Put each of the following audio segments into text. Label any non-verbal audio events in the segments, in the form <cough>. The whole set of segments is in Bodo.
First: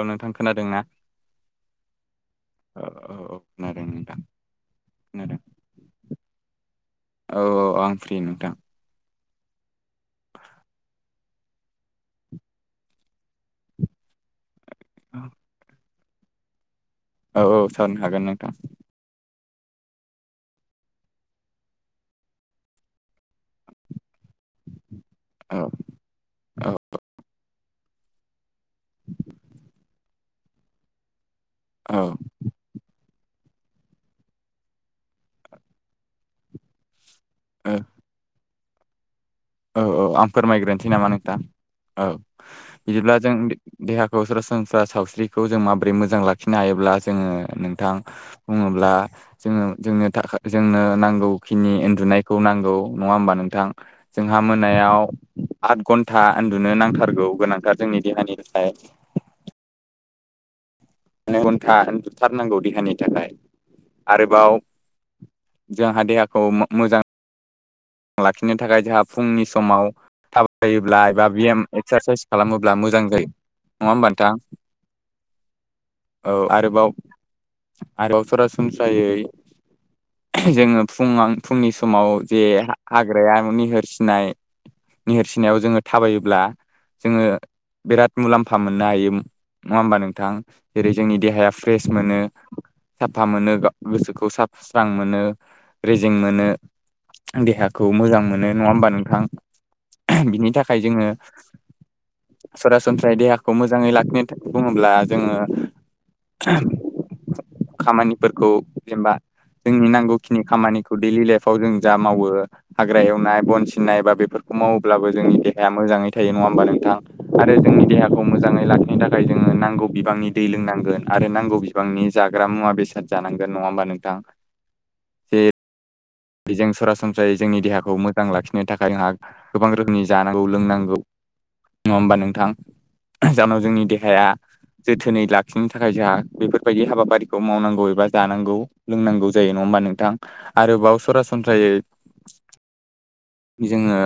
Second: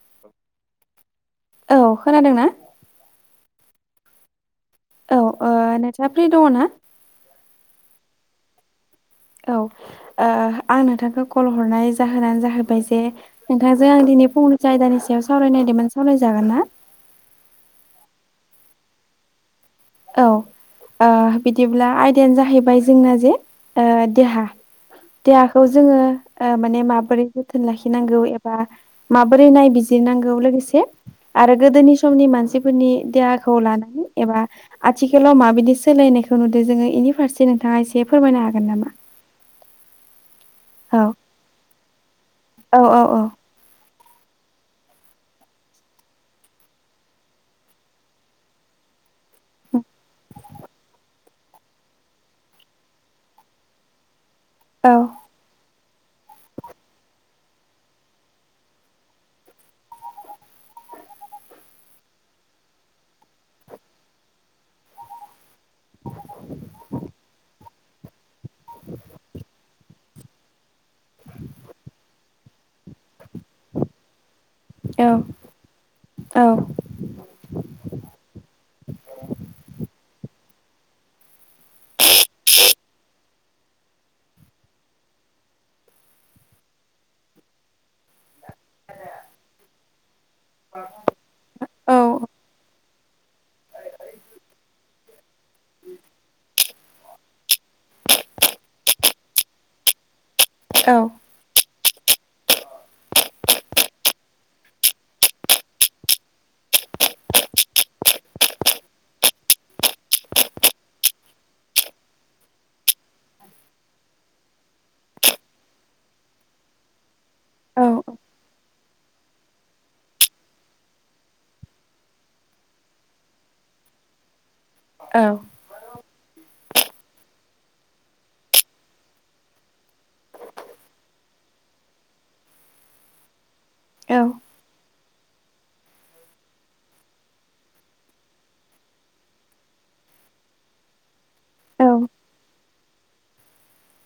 औ नोंथां खोनादोंना? औ खोनादोंना औ औ औ खोनादों नोंथां। औ खोनादों ओ नोंथांआ फ्रि दङ ना? औ औ आं फ्रि नोंथां। औ ओ आं नोंथांखौ कल हरनाय जाहोनानो जाहैबाय जे नोंथांजों आं दिनै फंनै- सो आयदानि सायाव सावरायनायदोंमोन सावरायजागोन ना? औ औ सारायनो हागोन नोंथां। औ ओ बिदिब्ला आयदायानो जाहैबाय जोंना जे देहा। औ देहाखौ जोङो माने माबोरै जोथोन लाखिनांगौ एबा माबोरै नायबिजिरनांगौ लोगोसे आरो गोदोनि औ समनि मानसिफोरनि देहाखौ लानानै एबा आथिखालाव माबायदि सोलायनायखौ नुदों जोङो बेनि फारसे औ नोंथाङा एसे फोरमायनो हागोन नामा? औ औ आं फोरमायग्रोनोसै औ नामा नोंथां। औ औ औ बिदिब्ला औ जों देहाखौ सरासनस्रा सावस्रिखौ जों माबोरै मोजां लाखिनो हायोब्ला जोङो नोंथां बुङोब्ला ब्ला जों जोंनो-जोंनो नांगौ खिनि उन्दुनायखौ नांगौ नङा होमबा नोंथां। जोंहा औ मोनायाव आद घन्टा उन्दुनो नांथारगौ गोनांथार जोंनि देहानि थाखाय नै घन्टा उन्दुथारनांगौ देहानि थाखाय आरोबाव जोंहा देहाखौ मो मोजां लाखिनो थाखाय जोंहा फुंनि समाव थाबायोब्ला एबा बेयाम एक्सारसाइस खालामोब्ला मोजां जायो नङा होमबा नोंथां औ आरोबाव आरोबाव सरासन सनस्रायै जोङो फुं आं फुंनि समाव जे हाग्राया निहोरसिनाय निहोरसिनायाव जोङो थाबायोब्ला जोङो बिराद मुलाम्फा मोननो हायो नङा होमबा नोंथां? जेरै जोंनि देहाया फ्रेस मोनो। साफा मोनो गोसोखौ साफा स्रां मोनो रेजें मोनो देहा खौ मोजां मोनो नङा होमबा नोंथां बिनि थाखाय जोङो सरासनस्रायै देहाखौ मोजाङै लाखिनो थाखाय बुङोब्ला जोङो खामानिफोरखौ जेनबा जोंनि नांगौखिनि खामानिखौ दैडलि लाइफ आव जों जा मावो हाग्रा एवनाय बन सिननाय बा बेफोरखौ मावोब्लाबो जोंनि देहाया मोजाङै थायो नङा होमबा नोंथां आरो जोंनि देहाखौ मोजाङै लाखिनो थाखाय जोङो नांगौ बिबांनि दै लोंनांगोन आरो नांगौ बिबांनि जाग्रा मुवा मुवा बेसाद जानांगोन नङा होमबा नोंथां औ बेजों सरासनस्रायै जोंनि देहाखौ मोजां लाखिनो थाखाय जोंहा गोबां रोखोमनि जानांगौ लोंनांगौ नङा होमबा नोंथां जानाव जोनाव जोंनि देहाया जोथोनै लाखिनो थाखाय जोंहा बेफोरबायदि हाबाफारिखौ मावनांगौ एबा जानांगौ लोंनांगौ जायो नङा होमबा नो नोंथां आरोबाव सरासनस्रायै जोङो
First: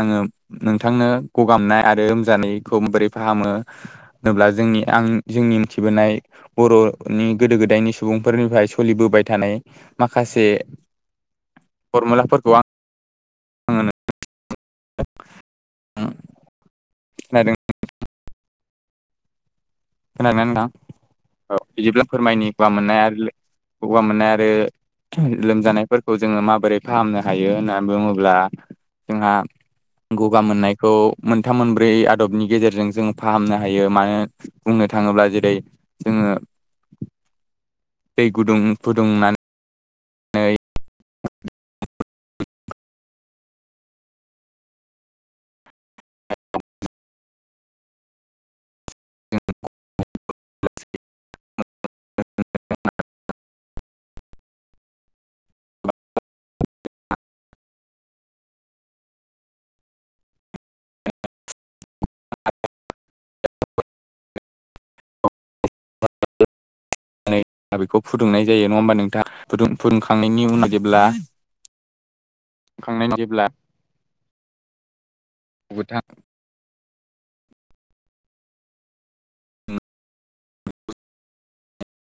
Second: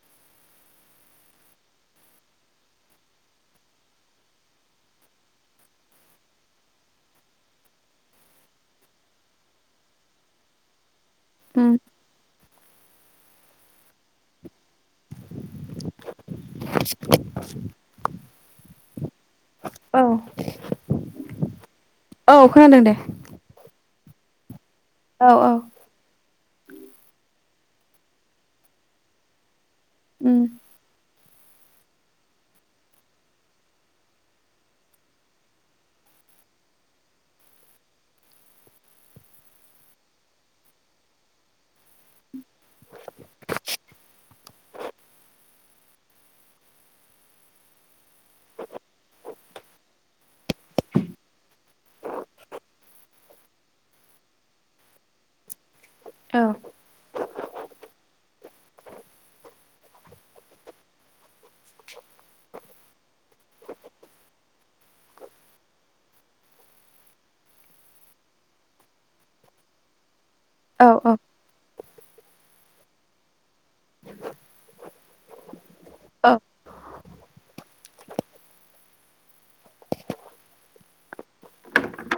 आङो नोंथांनो गगामनाय आरो लोमजानायखौ माबोरै फाहामो होनोब्ला जों जोंनि आं जोंनि मिथिबोनाय बर'नि गोदो-गोदायनि सुबुंफोरनिफ्राय सोलिबोबाय थानाय माखासे फरमुलाफोरखौ आं <unintelligible> खोनादों <inaudible> खोनादोंना नोंथां औ बिदिब्ला फोरमायनि गगा खोनादों दे मोननाय आरो गगा मोननाय आरो औ औ लोमजानायफोरखौ जोङो माबोरै फाहामनो हायो होननानै बुङोब्ला जोंहा गगा उम, मोननायखौ मोनथाम मोनब्रै आदबनि गेजेरजों जों फाहामनो हायो मानो बुंनो थाङोब्ला जेरै जोङो दै गुदुं फुदुंना नै <unintelligible> <unintelligible> औ <unintelligible> बेखौ फुदुंनाय जायो नङा होमबा नोंथाङा फुुदुं फुदुंखा खांनायनि उनाव औ जेब्ला औ खांनायनि जेब्ला गोथां औ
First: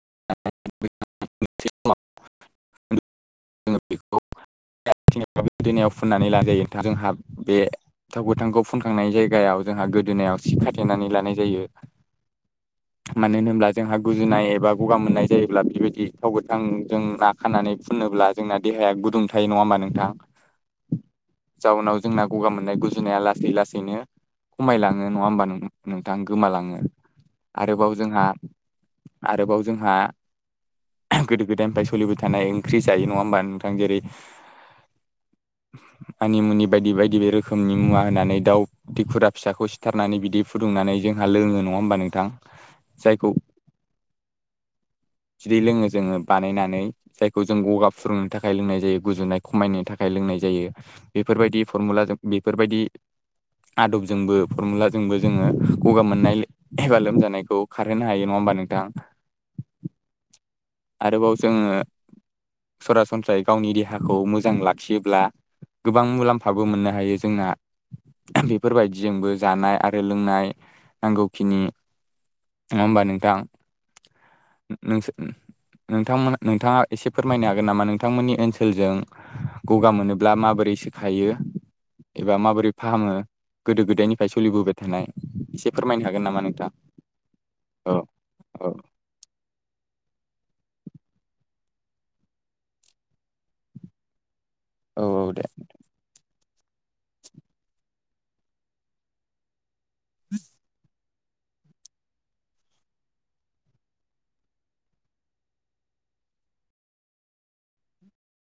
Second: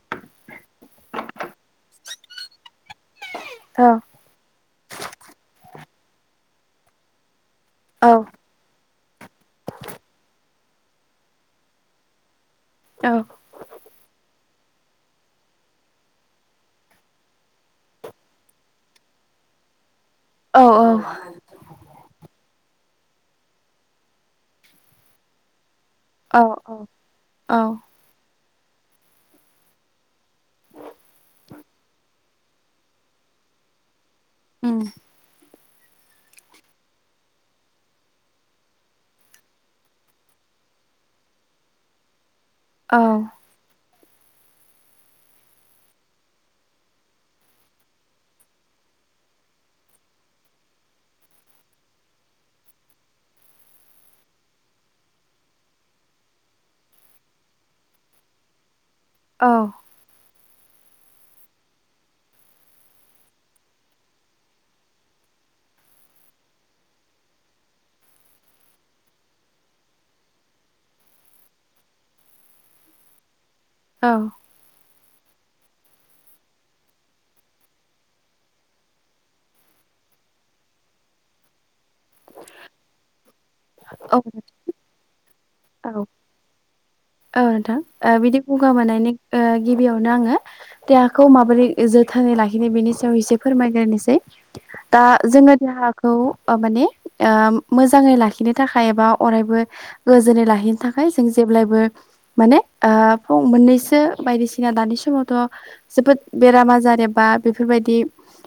<unintelligible> जोङो औ बेखौ फुननानै लाजायो थां जोंहाब बे औ थाव गोथांखौ फुन थांनाय जायगायाव जोंहा गोदोनायाव सि खाथेनानै लानाय जायो मानो होनब्ला जोंहा गुजुनाय एबा गगा मोननाय जायोब्ला बेबायदि थाव गोथांजों नाखानानै फुनोब्ला जोंना देहाया गुुदुं थायो नङा होमबा नोंथां औ औ जाउनाव जोंना गगा मोननाय गुजुनाया लासै लासैनो खमायलाङो नङा होमबा नों नोंथां औ गोमालाङो आरोबाव औ जोंहा आरोबाव जोंहा गोदो गोदायनिफ्राय सोलिबाय थानाय ओंख्रि जायो नङा होमबा नोंथां जेरै उम मानिमुनि बायदि बायदि रोखोमनि मुवा होनानै दाउ दैखुरा फिसाखौ सिथारनानै बिदि फुदुंनानै जोंहा लोङो नङा होमबा नोंथां जायखौ बिदै लोङो जोङो बानायनानै जायखौ जों गगा फुदुंनो थाखाय लोंनाय जायो गुजुनाय खमायनो थाखाय लोंनाय जायो बेफोरबायदि फरमुला बेफोरबायदि <inaudible> आदबजोंबो फरमुलाजोंबो जोङो गगा मोननाय एबा लोमजानायखौ खारहोनो हायो नङा होमबा नोंथां। औ आरोबाव जोङो सरासनस्रायै गावनि देहाखौ मोजां लाखियोब्ला गोबां मुलाम्फाबो मोननो हायो जोंना बेफोरबायदिजोंबो जानाय आरो लोंनाय नांगौखिनि नङा होमबा नोंथां नोंसो नोंथांमोन नोंथाङा एसे फोरमायनो हागोन नामा नोंथांमोननि ओनसोलजों गगा मोनोब्ला माबायदि बोरैसो खायो एबा माबोरै फाहामो गोदो गोदायनिफ्राय सोलिबोबाय थानाय एसे औ फोरमायनो हागोन नामा नोंथां औ औ नोंथां बिदि औ गगा मोननायनि गिबियावनो आङो देहाखौ माबोरै जोथोनै लाखिनाय बेनि सायाव एसे फोरमायग्रोनोसै दा औ औ दे जोङो देहाखौ माने मोजाङै लाखिनो थाखाय एबा अरायबो गोजोनै लाखिनो था खाय जों जेब्लायबो माने ओ फ मोननैसो बायदिसिना दानि समावथ' जोबोद बेराम आजार जेबा बेफोर बायदि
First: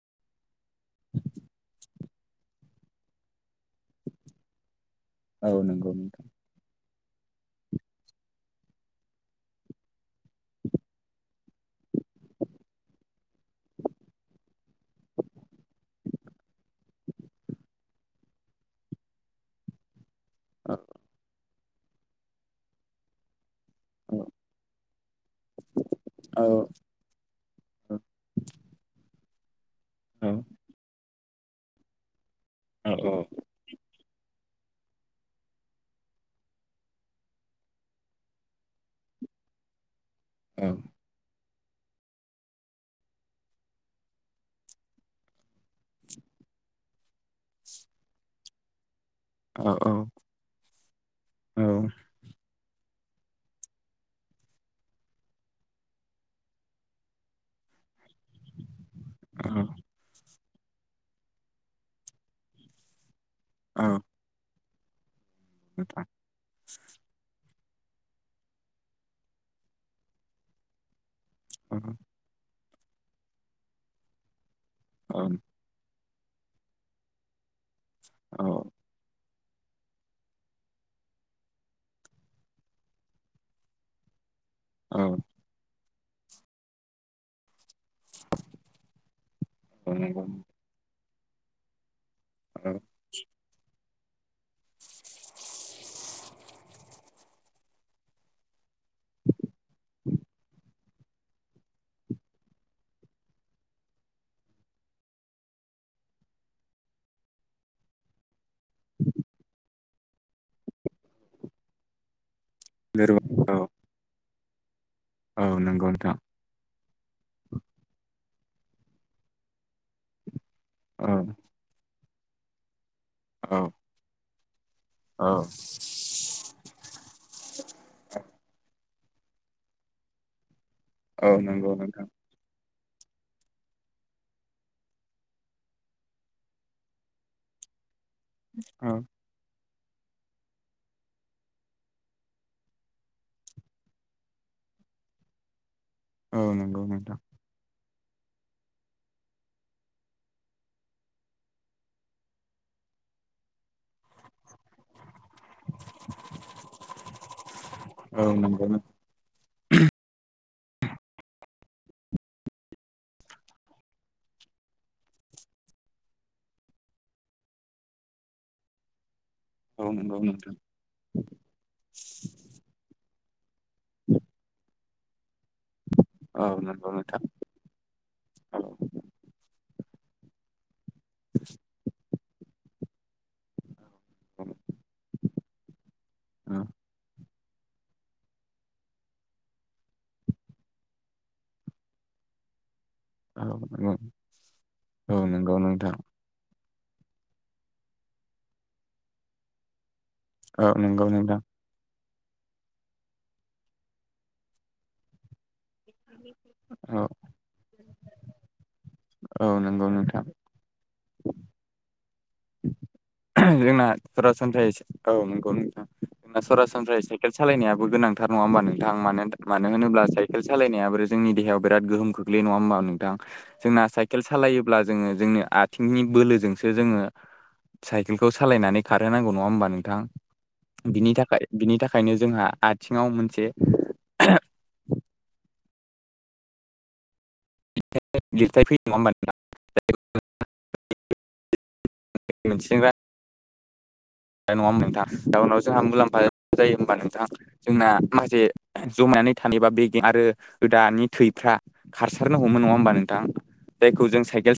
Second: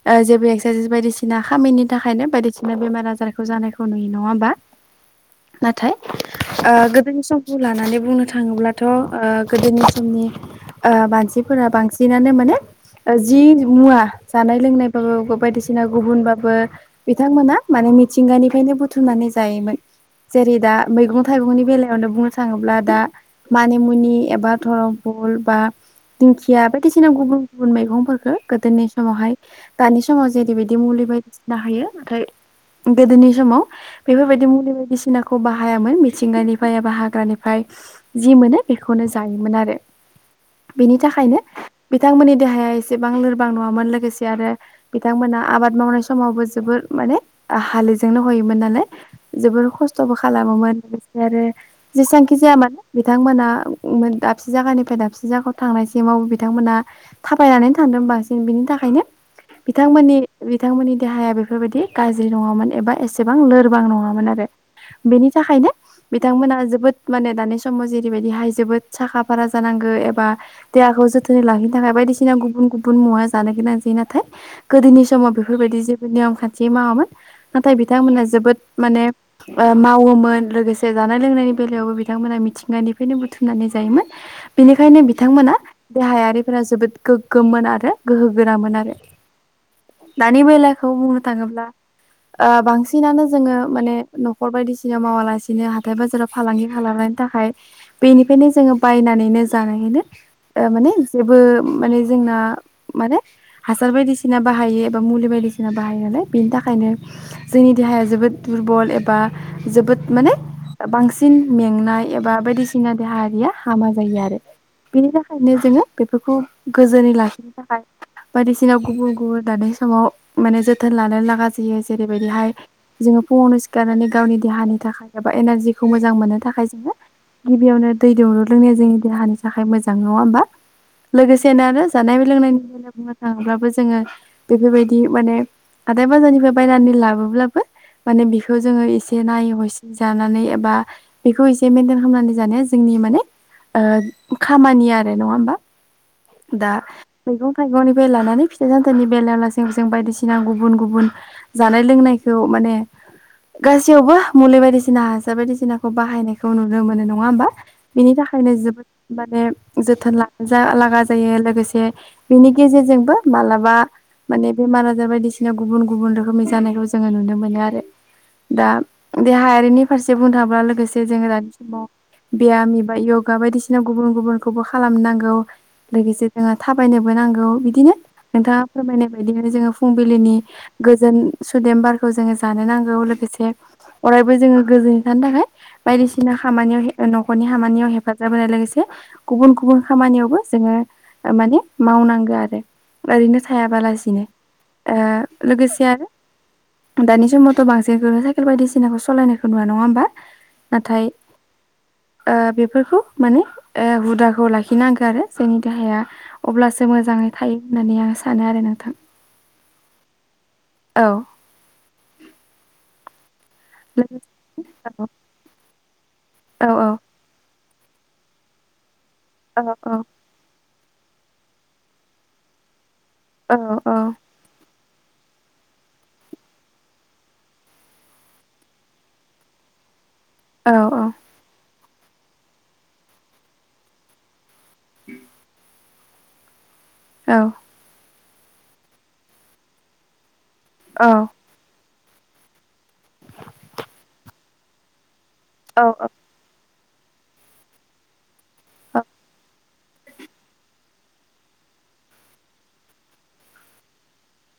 ओ जेबो बायदिसिना खामिनि थाखायनो बायदिसिना बेमार आजारखौ जानायखौ नुयो नङा होमबा औ नंगौ नाथाय नोंथां गोदोनि समखौ लानानै बुंनो थाखाय थाङोब्लाथ' ओ गोदोनि समनि मानसिफोरा बांसिनानो माने जि मुवा जानाय लोंनाय बाबो बायदिसिना गुबुनबाबो बिथांमोना माने मिथिंगानिफ्रायनो बुथुमनानै जायोमोन जेरै औ दा मैगं थाइगंनि बेलायावनो बुंनो थाङोब्ला दा औ मानिमुनि एबा धर' फल बा दिंखिया बायदिसिना गुबुन गुबुन औ मैगंफोरफोरखौ गोदोनि समावहाय दानि औ समाव जेरैबायदि मुलि बायदिसिना हायो नाथाय औ गोदोनि समाव बेफोरबायदि मुलि बायदिसिनाखौ बाहायामोन मिथिंगानिफ्राय एबा हाग्रानिफ्राय जि मोनो बेखौनो जायोमोन आरो बेनि थाखायनो बिथांमोननि देहाया एसेबां लोरबां नङामोन लोगोसे आरो बिथांमोना आबाद मावनाय समावबो जोबोद माने हाललिजोंनो हयोमोन नालाय औ जोबोर खस्थ'बो खालामोमोन लोगोसे आरो औ जेसेबांखि जायामानो बिथांमोना दाबसे जायगानिफ्राय दाबसे जायगायाव थांनायसिमाव बिथांमोना थाबायनानै थांदोंमोन बांसिन बिनि थाखायनो बिथांमोननि बिथांमोननि देहाया बेफोरबायदि गाज्रि नङामोन एबा एसे बेसेबां लोरबां नङामोन आरो बेनि थाखायनो बिथांमोना जोबोद माने दानि समाव जेरैबायदिहाय जोबोद साखा फारा जानांगौ एबा देहाखौ जोथोन लाखिनो थाखाय बायदिसिना गुबुन गुबुन मुवा जानो गोनां जायो नाथाय गोदोनि समाव बेफोरबायदि जे नियम खान्थि मावामोन नाथाय बिथांमोनहा जोबोद माने मावोमोन लोगोसे जानाय लोंनायनि बेलायावबो बिथांमोना मि थिंगानिफ्रायनो बुथुमनानै जायोमोन बेनिखायनो बिथांमोना देहायारिफोरा जोबोद गोगोममोन आरो गोहो गोरामोन आरो दानि बेलाखौ बुंनो थाङोब्ला ओ बांसिनानो जोङो माने न'खर बायदिसिना मावालासिनो हाथाय बाजाराव फालांगि खालामनायनि थाखाय बेनिफ्रायनो जोङो बायनानैनो जानायहो ओ माने जेबो माने जोंना माने हासार बायदिसिना बाहायो एबा मुलि बायदि मेडिसिना बाहायो नालाय बेनि थाखायनो जोंनि देहाया जोबोद दुरबल एबा जोबोद माने बांसिन मेंनाय एबा बायदिसिना देहायारिया औ हामा जायो आरो बिनि थाखायनो जोङो बेफोरखौ गोजोनै लाखिनो थाखाय बायदिसिना गुबुन गुबुन दानि समाव माने जोथोन लानो लागा जायो जेरैबायदिहाय जोङो फुङावनो सिखारनानै गावनि देहानि एनारजिखौ मोजां मोननो थाखाय जोङो गिबियावनो दै दौरु लोंनाया जोंनि देहानि थाखाय मोजां नङा हबा औ लोगोसेनो नंगौ आरो नोंथां जानाय लोंनायनि बुंनो थाङोब्लाबो जोङो बेफोरबायदि माने हाथाय बाजारनिफ्राय बायनानै लाबोब्लाबो माने बेखौ जोङो एसे नायै हसि जानानै एबा बेखौ इसे मेनटेन खालामनानै जानाया जोंनि माने ओ खामानि आरो नङा होमबा? दा मैगं थाइगंनि लानानै फिथाइ सामथाइनि बेलायावलासे जों बायदिसिना गुबुन गुबुन जानाय लोंनायखौ माने गासैयावबो मुलि बायदिसिना हासार बायदिसिनाखौ बाहा खौ नुनो मोनो नङा होमबा बेनि औ थाखायनो नंगौ नों जोबोद माने जोथोन लानोलागा जायो लोगोसे से बिनि गेजेरजोंबो मालाबा माने बेमार आजार बायदिसिना गुबुन गुबुन रोखोमनि जानायखौ जोङो नुनो मोनो आरो दा देहायारिनि औ फारसे नंगौ बुंनो नोंथां थाङोबा लोगोसे जोङो दानि समाव बेयाम बा य'गा बायदिसिना गुबुन गुबुनखौबो खालामनांगौ लोगोसे औ जोङो नंगौ थाबायनोबो नोंथां नांगौ बिदिनो औ नोंथाङा फोरमायनाय बायदिनो जोङो फुंबिलिनि गोजोन सुदेम बारखौ जोङो लानो नांगौ लोगोसे अरायबो जों गोजोनै थानो थाखाय बायदिसिना औ खामानियाव नख'रनि खामानियाव हेफाब होनाय लोगोसे गुबुन गुबुन खामानियावबो जोङो ओ माने मावनां नांगो आरो ओरैनो औ थायाबालासिनो ओ औ नंगौ लोगोसे नोंथां आरो दानि समावथ' बांसिनखौनो साइकेल बायदिसिनाखौ सालायनायखौ नुवा नङा होमबा औ नाथाय नंगौ नोंथां ओ बेफोरखौ माने ओ हुदाखौ लाखिनांगौ आरो जोंनि देहाया अब्लासो औ मोजाङै थायो होननानै आं सानो आरो नोंथां औ नंगौ नोंथां औ जोंना सरासनस्रायै औ नंगौ नोंथां औ सरासनस्रायै साइकेल सालायनाया गोनांथार नङा होमबा नोंथां मानो औ मानो होनोब्ला साइकेल सालायनायाबो जोंनि देहायाव बिराद गोहोम खोख्लैयो नङा होमबा नोंथां औ जोंना साइकेल सालायो अब्ला जोङो जोंनि आथिंनि बोलोजोंसो जोङो साइकेलखौ सालायनानै खारहोनांगौ नङा होमबा नोंथां औ बिनि थाखाय बिनि थाखाय ओंखायनो जोंहा आथिङाव मोनसे उ <inaudible> औ लिरथाय फैयो नङा होमबा नोंथां <inaudible> मिथिंगा नङाहोमबा नोंथां जाउनाव जोंहा औ मुलाम्फा जायो होमबा नोंथां जोंना माखासे जमायनानै थानायबा बे आरो रोदानि थैफ्रा खारसारनांगौमोन नङा होमबा नोंथां जायखौ जों साइकेल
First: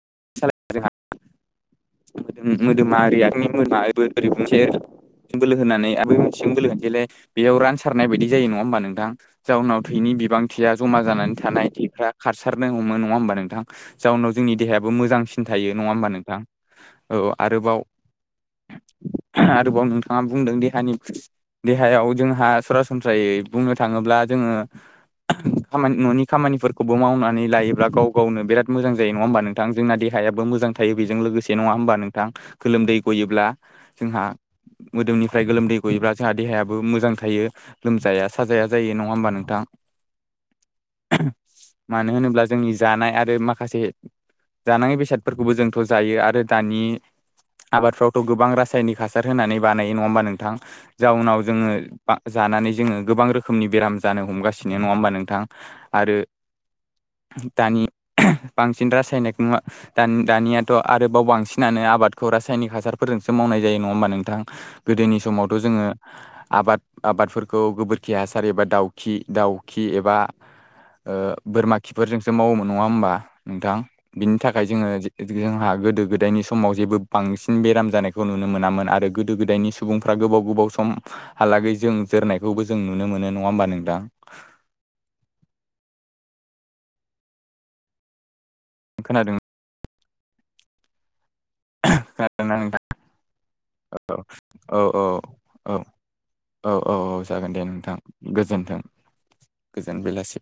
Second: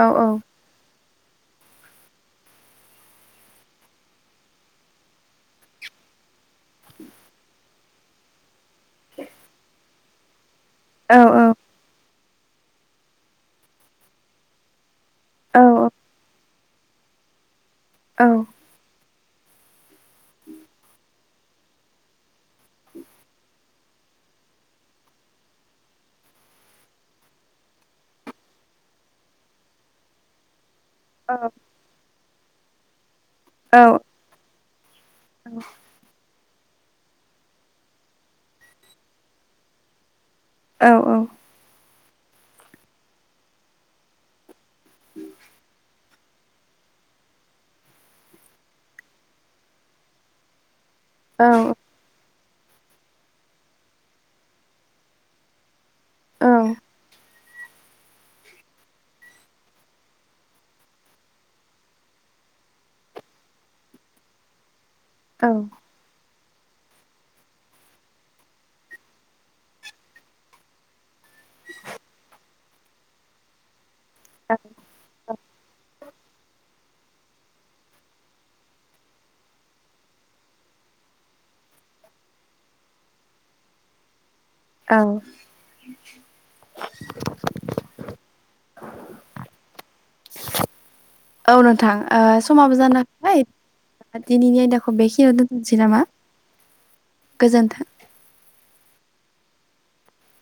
औ औ सालाय जोंहा <inaudible> मोदोमा ओरै आनि मो ओरै गंसे बोलो होनानै आ <unintelligible> बोलो जेलाय <unintelligible> बेयाव रानसारनाय बायदि जायो नङा होमबा नोंथां जाउनाव थैनि बिबां थैया जमा औ जानानै थानाय थैफ्रा खारसारनो हमो नङा होमबा नोंथां जाउनाव जोंनि देहायाबो मोजां थायो औ नङा औ होमबा नोंथां औ आरोबाव औ आरोबाव नोंथाङा बुंदों देहानि देहायाव जोंहा सरासनस्रायै बुंनो थाङोब्ला जोङो खामानि न'नि खामानिफोरखौबो मावनानै लायोब्ला गाव गावनो बिराद मोजां जायो नङा होमबा नोंथां जोंना दे देहायाबो मोजां थायो बेजों लोगोसे नङा होमबा नोंथां गोलोमदै गयोब्ला जोंहा मोदोमनिफ्राय गोलोमदै गयोब्ला जोंहा देहायाबो मोजां थायो लोमजाया साजाया जायो नङा होमबा नोंथां? औ औ मानो होनोब्ला जोंनि जानाय आरो माखासे जानाङि बेसा जायो आरो दानि आबादफ्रावथ' गोबां रासायनिक हासार होनानै बानायो नङा होमबा नोंथां? जाउनाव जोङो बा जानानै जोङो गोबां रोखोमनि बेराम जानो हमगासिनो नङा होमबा नोंथां? आरो औ। दानि बांसिन रासायनेक मुवा दान दानियाथ' आरोबाव बांसिनानो आबादखौ रासायनिक हासारफोरजोंसो मावनाय जायो नङा होमबा नोंथां? गोदोनि समावथ' जोङो। आबाद आबादफोरखौ गोबोरखि हासार एबा दाउखि दाउखि एबा ओ बोरमा खिफोरजोंसो मावोमोन नङा होमबा नोंथां बिनि थाखा जोङो जोंहा गोदो गोद दायनि समाव जेबो बांसिन बेराम जानायखौ नुनो मोनामोन आरो गोदो गोदायनि सुबुंफ्रा गोबाव गोबाव सम। हालागै जों जोरनायखौबो जों नुनो मोनो नङा होमबा नोंथां? औ। खोनादों औ नोंथां ओ खोनादोंना समाबो नोंथां जाना फैबाय दिनिनि औ आयदाखौ औ बे खिनियाव औ दोनथनसै नामा? औ औ औ जागोन दे गोजोन्थों। नोंथां गोजोन्थों। गोजोन बेलासि।